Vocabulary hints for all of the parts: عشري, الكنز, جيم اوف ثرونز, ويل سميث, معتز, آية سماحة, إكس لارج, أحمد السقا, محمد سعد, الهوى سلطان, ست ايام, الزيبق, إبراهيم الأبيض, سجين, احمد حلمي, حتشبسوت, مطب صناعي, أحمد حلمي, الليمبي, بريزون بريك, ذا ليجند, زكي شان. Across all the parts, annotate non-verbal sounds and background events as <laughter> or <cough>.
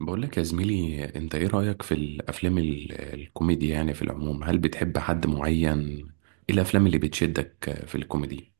بقول لك يا زميلي، انت ايه رأيك في الافلام الكوميدي؟ يعني في العموم، هل بتحب حد معين؟ ايه الافلام اللي بتشدك في الكوميدي؟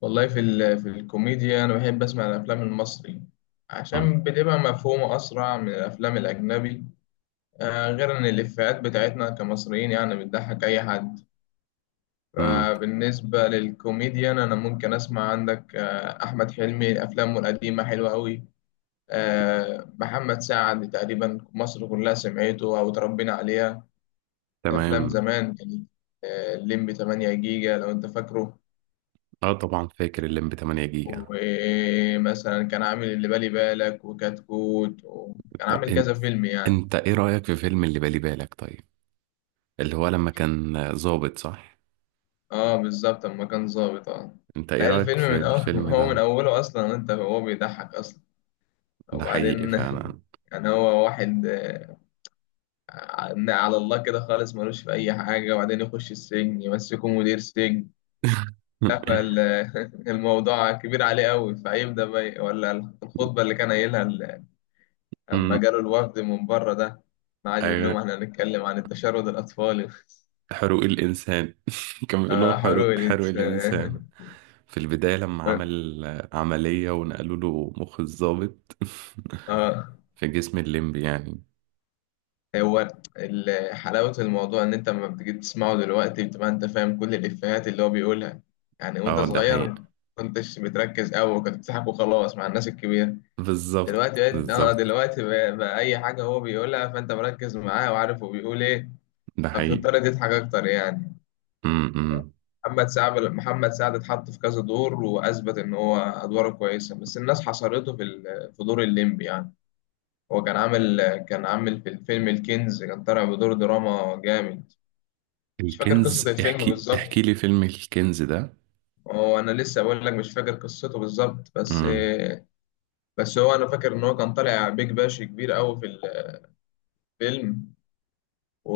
والله في الكوميديا، أنا بحب أسمع الأفلام المصري امم عشان بتبقى مفهومة أسرع من الأفلام الأجنبي. آه، غير إن الإفيهات بتاعتنا كمصريين يعني بتضحك أي حد. امم فبالنسبة للكوميديان أنا ممكن أسمع عندك أحمد حلمي، أفلامه القديمة حلوة أوي. محمد سعد تقريبا مصر كلها سمعته أو اتربينا عليها، أفلام تمام. زمان كانت. الليمبي 8 جيجا لو أنت فاكره، اه، طبعا فاكر الليمب 8 جيجا. ومثلا كان عامل اللي بالي بالك وكتكوت وكان طب عامل كذا فيلم يعني. انت ايه رأيك في فيلم اللي بالي بالك؟ طيب، اللي هو لما كان ظابط، صح؟ اه بالظبط، اما كان ظابط، اه. انت ايه لا، رأيك الفيلم في من أول الفيلم <laughs> هو من ده؟ اوله اصلا انت هو بيضحك اصلا. ده حقيقي وبعدين فعلا. يعني هو واحد على الله كده خالص، ملوش في اي حاجه، وبعدين يخش السجن يمسكه مدير سجن. <laughs> لا، فالموضوع كبير عليه قوي، فيبدا بقى ولا الخطبه اللي كان قايلها لما امم جاله الوفد من بره ده، قعد يقول لهم ايوه. احنا هنتكلم عن التشرد الاطفالي. <laughs> حروق الإنسان. <laughs> كان بيقول لهم اه حروق حلول انت. حروق الإنسان في البداية لما اه، عمل عملية ونقلوا له مخ الضابط. آه، <laughs> في جسم الليمبي يعني. هو حلاوة الموضوع ان انت لما بتيجي تسمعه دلوقتي بتبقى انت فاهم كل الافيهات اللي هو بيقولها. يعني وانت اه، ده صغير حقيقي. ما كنتش بتركز قوي، كنت بتضحك وخلاص مع الناس الكبيرة. بالظبط دلوقتي بقيت اه، بالظبط. دلوقتي بقى اي حاجة هو بيقولها فانت مركز معاه وعارف هو بيقول ايه، ده حقيقي. فبتضطر تضحك اكتر يعني. م -م. محمد سعد اتحط في كذا دور واثبت ان هو ادواره كويسة، بس الناس حصرته في في دور الليمبي يعني. هو كان عامل في الفيلم الكنز، كان طالع بدور دراما جامد. مش فاكر قصة الكنز؟ الفيلم احكي بالظبط، احكي لي فيلم الكنز ده. هو أنا لسه بقول لك مش فاكر قصته بالظبط، بس م بس هو أنا فاكر إن هو كان طالع بيج باش كبير أوي في الفيلم.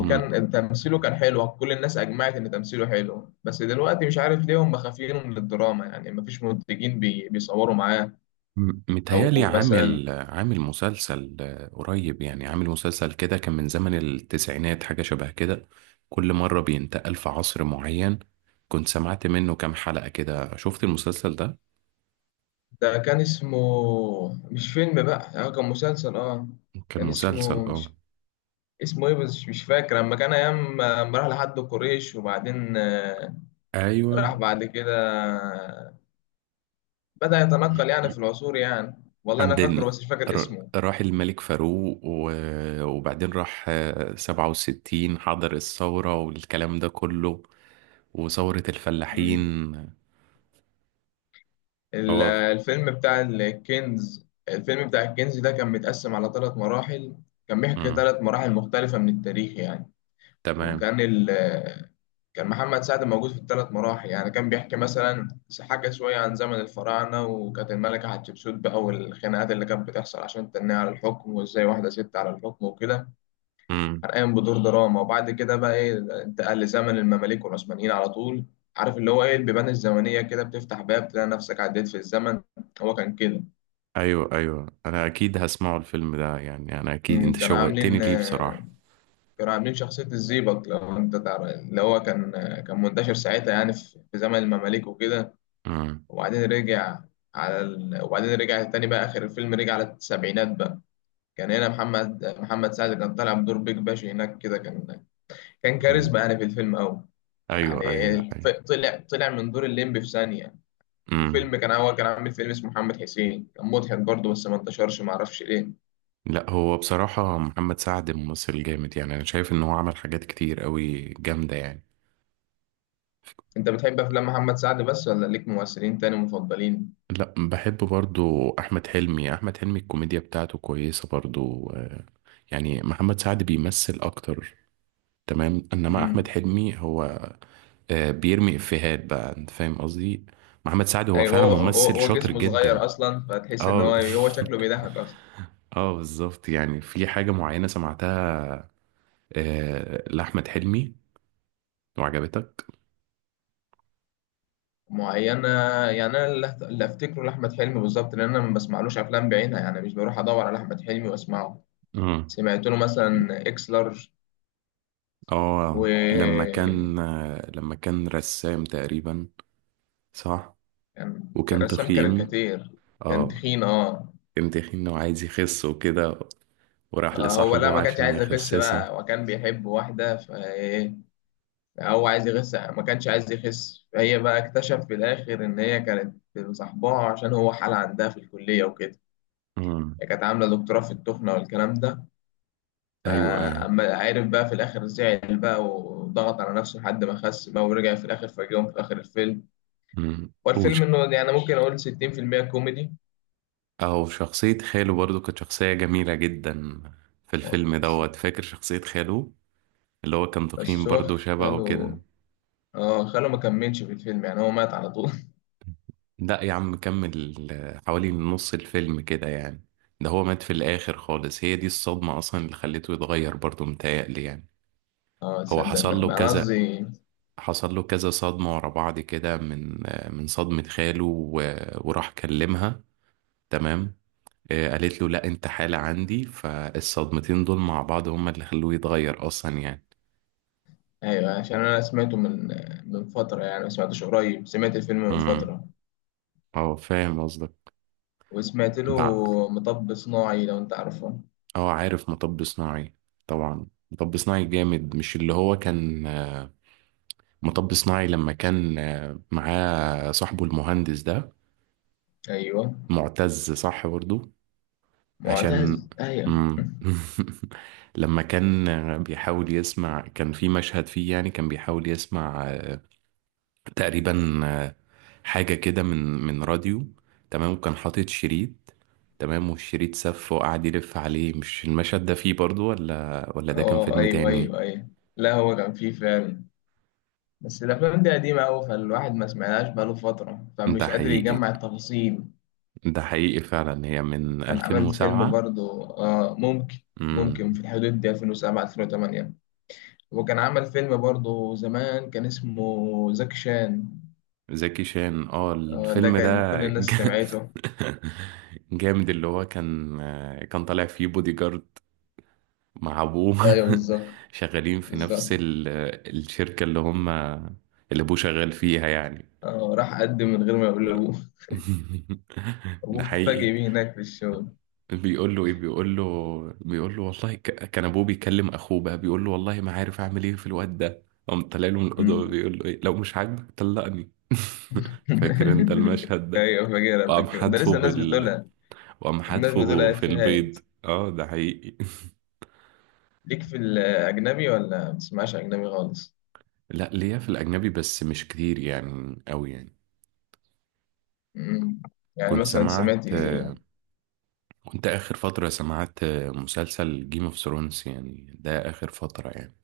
-م. تمثيله، كان حلو، كل الناس أجمعت إن تمثيله حلو، بس دلوقتي مش عارف ليه هم خافين من الدراما يعني، مفيش منتجين بيصوروا معاه. متهيألي أو مثلا عامل عامل مسلسل، قريب يعني. عامل مسلسل كده كان من زمن التسعينات، حاجة شبه كده. كل مرة بينتقل في عصر معين. كنت سمعت منه كام حلقة كده، شفت المسلسل ده؟ ده كان اسمه، مش فيلم بقى يعني كان مسلسل اه، كان كان مسلسل، اسمه، اه. مش اسمه ايه بس مش فاكر، اما كان ايام اما راح لحد قريش وبعدين ايوه. راح بعد كده بدأ يتنقل يعني في العصور يعني، والله انا فاكره عندن بس مش فاكر اسمه. راح الملك فاروق وبعدين راح، 67، حضر الثورة والكلام ده كله، وثورة الفلاحين. مم. هو الفيلم بتاع الكنز ده كان متقسم على ثلاث مراحل، كان بيحكي مم. ثلاث مراحل مختلفة من التاريخ يعني. تمام. وكان ال كان محمد سعد موجود في الثلاث مراحل يعني، كان بيحكي مثلا حاجة شوية عن زمن الفراعنة، وكانت الملكة حتشبسوت بقى، والخناقات اللي كانت بتحصل عشان تنيه على الحكم وازاي واحدة ست على الحكم وكده. كان قايم بدور دراما، وبعد كده بقى ايه، انتقل لزمن المماليك والعثمانيين على طول. عارف اللي هو ايه البيبان الزمنية كده بتفتح باب تلاقي نفسك عديت في الزمن، هو كان كده. ايوه ايوه، انا اكيد هسمعه الفيلم ده يعني. انا اكيد انت كانوا شوقتني عاملين ليه بصراحة. كانوا عاملين شخصية الزيبق لو انت تعرف، اللي هو كان كان منتشر ساعتها يعني في زمن المماليك وكده. امم وبعدين رجع وبعدين رجع تاني بقى، آخر الفيلم رجع على السبعينات بقى. كان هنا محمد سعد كان طالع بدور بيج باشا هناك كده، كان كان أمم. كاريزما يعني في الفيلم أوي. يعني ايوه ايوه ايوه. طلع من دور الليمبي في ثانية. امم وفيلم كان هو كان عامل فيلم اسمه محمد حسين، كان مضحك برضه بس ما انتشرش، ما اعرفش ليه. لا، هو بصراحة محمد سعد ممثل جامد يعني. انا شايف ان هو عمل حاجات كتير قوي جامدة يعني. انت بتحب افلام محمد سعد بس ولا ليك ممثلين تاني مفضلين؟ لا، بحب برضو احمد حلمي. احمد حلمي الكوميديا بتاعته كويسة برضو، يعني محمد سعد بيمثل اكتر. تمام. انما احمد امم. حلمي هو بيرمي افيهات بقى، انت فاهم قصدي. محمد سعد هو ايوه، فعلا هو ممثل شاطر جسمه جدا. صغير اصلا فتحس ان هو اه. هو شكله بيضحك. <laughs> اه، بالظبط. يعني في حاجة معينة سمعتها لأحمد حلمي وعجبتك؟ معينة، يعني أنا اللي أفتكره لأحمد حلمي بالظبط، لأن أنا ما بسمعلوش أفلام بعينها يعني، مش بروح أدور على أحمد حلمي وأسمعه. مم. سمعت له مثلا إكس لارج. و اه، لما كان، لما كان رسام تقريبا؟ صح. كان وكان رسام تخين. كاريكاتير، كان اه، تخين أه. كان تخين وعايز يخس وكده. وراح آه، هو لا لصاحبه ما كانش عشان عايز يخس يخسسه. بقى، وكان بيحب واحدة فإيه، هو عايز يخس، ما كانش عايز يخس، فهي بقى اكتشف في الآخر إن هي كانت صاحبها عشان هو حالة عندها في الكلية وكده، مم. هي كانت عاملة دكتوراه في التخنة والكلام ده. ايوه ايوه. فأما عارف بقى في الآخر زعل بقى وضغط على نفسه لحد ما خس بقى، ورجع في الآخر فاجئهم في آخر الفيلم. مم. هو الفيلم وش إنه يعني ممكن أقول 60% كوميدي. او شخصية خاله برضو كانت شخصية جميلة جدا في أه الفيلم بس، دوت فاكر شخصية خاله؟ اللي هو كان تخين بس هو برضو شبهه خاله، كده. اه، خاله ما كملش في الفيلم يعني، هو مات على طول. لا يا عم، كمل حوالي نص الفيلم كده يعني. ده هو مات في الآخر خالص. هي دي الصدمة أصلا اللي خليته يتغير برضه، متهيألي يعني. <laughs> اه هو تصدق، حصل له بقى أنا كذا، قصدي. حصل له كذا صدمة ورا بعض كده، من من صدمة خاله وراح كلمها. تمام. قالت له لا انت حالة عندي. فالصدمتين دول مع بعض هما اللي خلوه يتغير أصلا يعني. أيوه عشان أنا سمعته من فترة يعني، ما سمعتوش قريب، سمعت الفيلم من امم فترة. اه، فاهم قصدك. وسمعت له بع- مطب صناعي لو أنت عارفه. اه، عارف مطب صناعي. طبعا مطب صناعي جامد. مش اللي هو كان، مطب صناعي لما كان معاه صاحبه المهندس ده؟ أيوه. معتز، صح برضه. عشان معتز، أيوه. مم. <laughs> لما كان بيحاول يسمع، كان في مشهد فيه يعني كان بيحاول يسمع، تقريبا، حاجة كده من راديو. تمام، وكان حاطط شريط. تمام، والشريط سف وقعد يلف عليه. مش المشهد ده فيه برضه؟ ولا ده كان اه فيلم أيوه تاني؟ أيوه أيوه. لا هو كان فيه فعلا، بس الافلام دي قديمه قوي فالواحد ما سمعناش بقاله فتره، ده فمش قادر حقيقي. يجمع التفاصيل. ده حقيقي فعلا. هي من كان عمل فيلم 2007. برضو ممكن، مم. في الحدود دي 2007 2008. وكان عمل فيلم برضو زمان كان اسمه زكي شان، زكي شان، اه. آه ده الفيلم كان ده كل الناس سمعته. <laughs> جامد. اللي هو كان طالع فيه بودي جارد مع ابوه. ايوه، <laughs> بالظبط شغالين في بالظبط. نفس الشركة اللي هم اللي ابوه شغال فيها يعني. آه، راح قدم من غير ما يقول لا. لابوه، <laughs> ده ابوه اتفاجئ حقيقي. بيه هناك في الشغل. بيقول له ايه؟ بيقول له والله، كان ابوه بيكلم اخوه بقى، بيقول له والله ما عارف اعمل ايه في الواد ده. قام طلع له من الاوضه، مم. بيقول له ايه؟ لو مش عاجبك طلقني. <laughs> فاكر انت <laughs> المشهد ده؟ ايوه فاكرها وقام فاكرها، ده حدفه لسه الناس بال. بتقولها، وقام الناس حدفه بتقولها في افيهات. البيض. اه، ده حقيقي. <laughs> ليك في الأجنبي ولا ما بتسمعش أجنبي خالص؟ لا، ليا في الأجنبي، بس مش كتير يعني أوي يعني. مم. يعني كنت مثلا سمعت، سمعت إيه؟ كنت آخر فترة سمعت، مسلسل جيم اوف ثرونز يعني. ده آخر فترة يعني.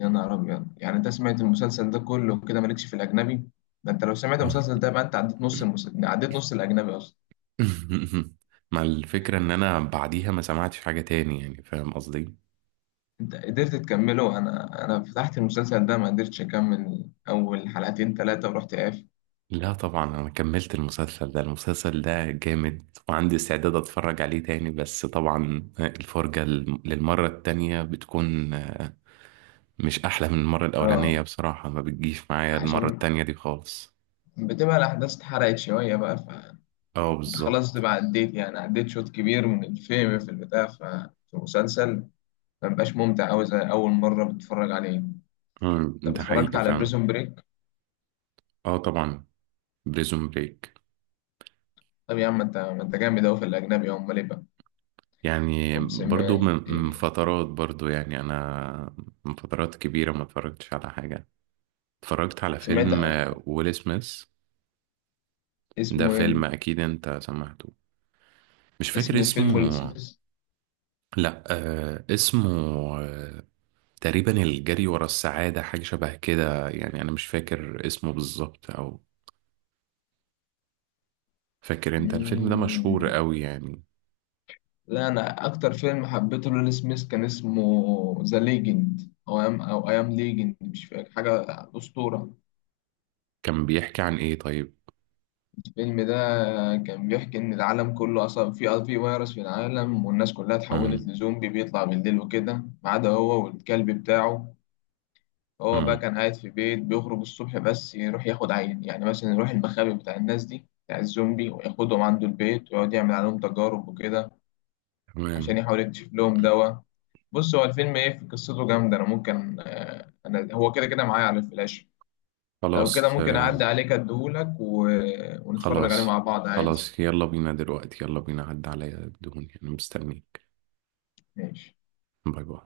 يا نهار أبيض، يعني أنت سمعت المسلسل ده كله كده مالكش في الأجنبي؟ ده أنت لو سمعت آه. المسلسل ده بقى أنت عديت نص المسلسل، عديت نص الأجنبي أصلا. <laughs> مع الفكرة إن أنا بعديها ما سمعتش حاجة تاني يعني، فاهم قصدي؟ أنت قدرت تكمله؟ أنا فتحت المسلسل ده، ما قدرتش أكمل أول حلقتين تلاتة ورحت قاف. لا، طبعا أنا كملت المسلسل ده. المسلسل ده جامد، وعندي استعداد أتفرج عليه تاني. بس طبعا الفرجة للمرة التانية بتكون مش احلى من المره الاولانيه أه، بصراحه. ما بتجيش معايا المره عشان التانية دي خالص. بتبقى الأحداث اتحرقت شوية بقى فأنت اه، خلاص بالظبط. تبقى عديت، يعني عديت شوط كبير من الفيلم في البتاع في المسلسل، ما بيبقاش ممتع أوي زي أول مرة بتتفرج عليه. مم، طب ده اتفرجت حقيقي على فعلا. بريزون بريك؟ اه، طبعا. بريزون بريك. طب يا عم، انت ما انت جامد أوي في الأجنبي، أمال إيه بقى؟ يعني طب برضو سمعت، من فترات برضو يعني. انا من فترات كبيره ما اتفرجتش على حاجه. اتفرجت على سمعت، فيلم، ويل سميث. ده اسمه إيه؟ فيلم اكيد انت سمعته. مش فاكر اسم اسمه. الفيلم ويل سميث. لا، آه اسمه، آه، تقريبا الجري ورا السعاده، حاجه شبه كده يعني. انا مش فاكر اسمه بالظبط، او فاكر انت الفيلم ده؟ مشهور مم. قوي يعني. لا، أنا أكتر فيلم حبيته لويل سميث كان اسمه ذا ليجند، أو أيام، أو أيام ليجند، مش فاكر حاجة، أسطورة. كان بيحكي عن ايه طيب؟ الفيلم ده كان بيحكي إن العالم كله أصلا في في فيروس في العالم، والناس كلها اتحولت امم لزومبي بيطلع بالليل وكده، ما عدا هو والكلب بتاعه. هو بقى امم كان قاعد في بيت، بيخرج الصبح بس يروح ياخد عين، يعني مثلا يروح المخابئ بتاع الناس دي بتاع الزومبي وياخدهم عنده البيت ويقعد يعمل عليهم تجارب وكده عشان تمام. يحاول يكتشف لهم دواء. بص، هو الفيلم ايه، في قصته جامدة، انا ممكن انا هو كده كده معايا على الفلاش. لو كده خلاص، ممكن اعدي عليك اديهولك ونتفرج عليه خلاص مع بعض عادي. خلاص يلا بينا دلوقتي. يلا بينا، عدى عليا الدهون يعني. مستنيك. ماشي. باي باي.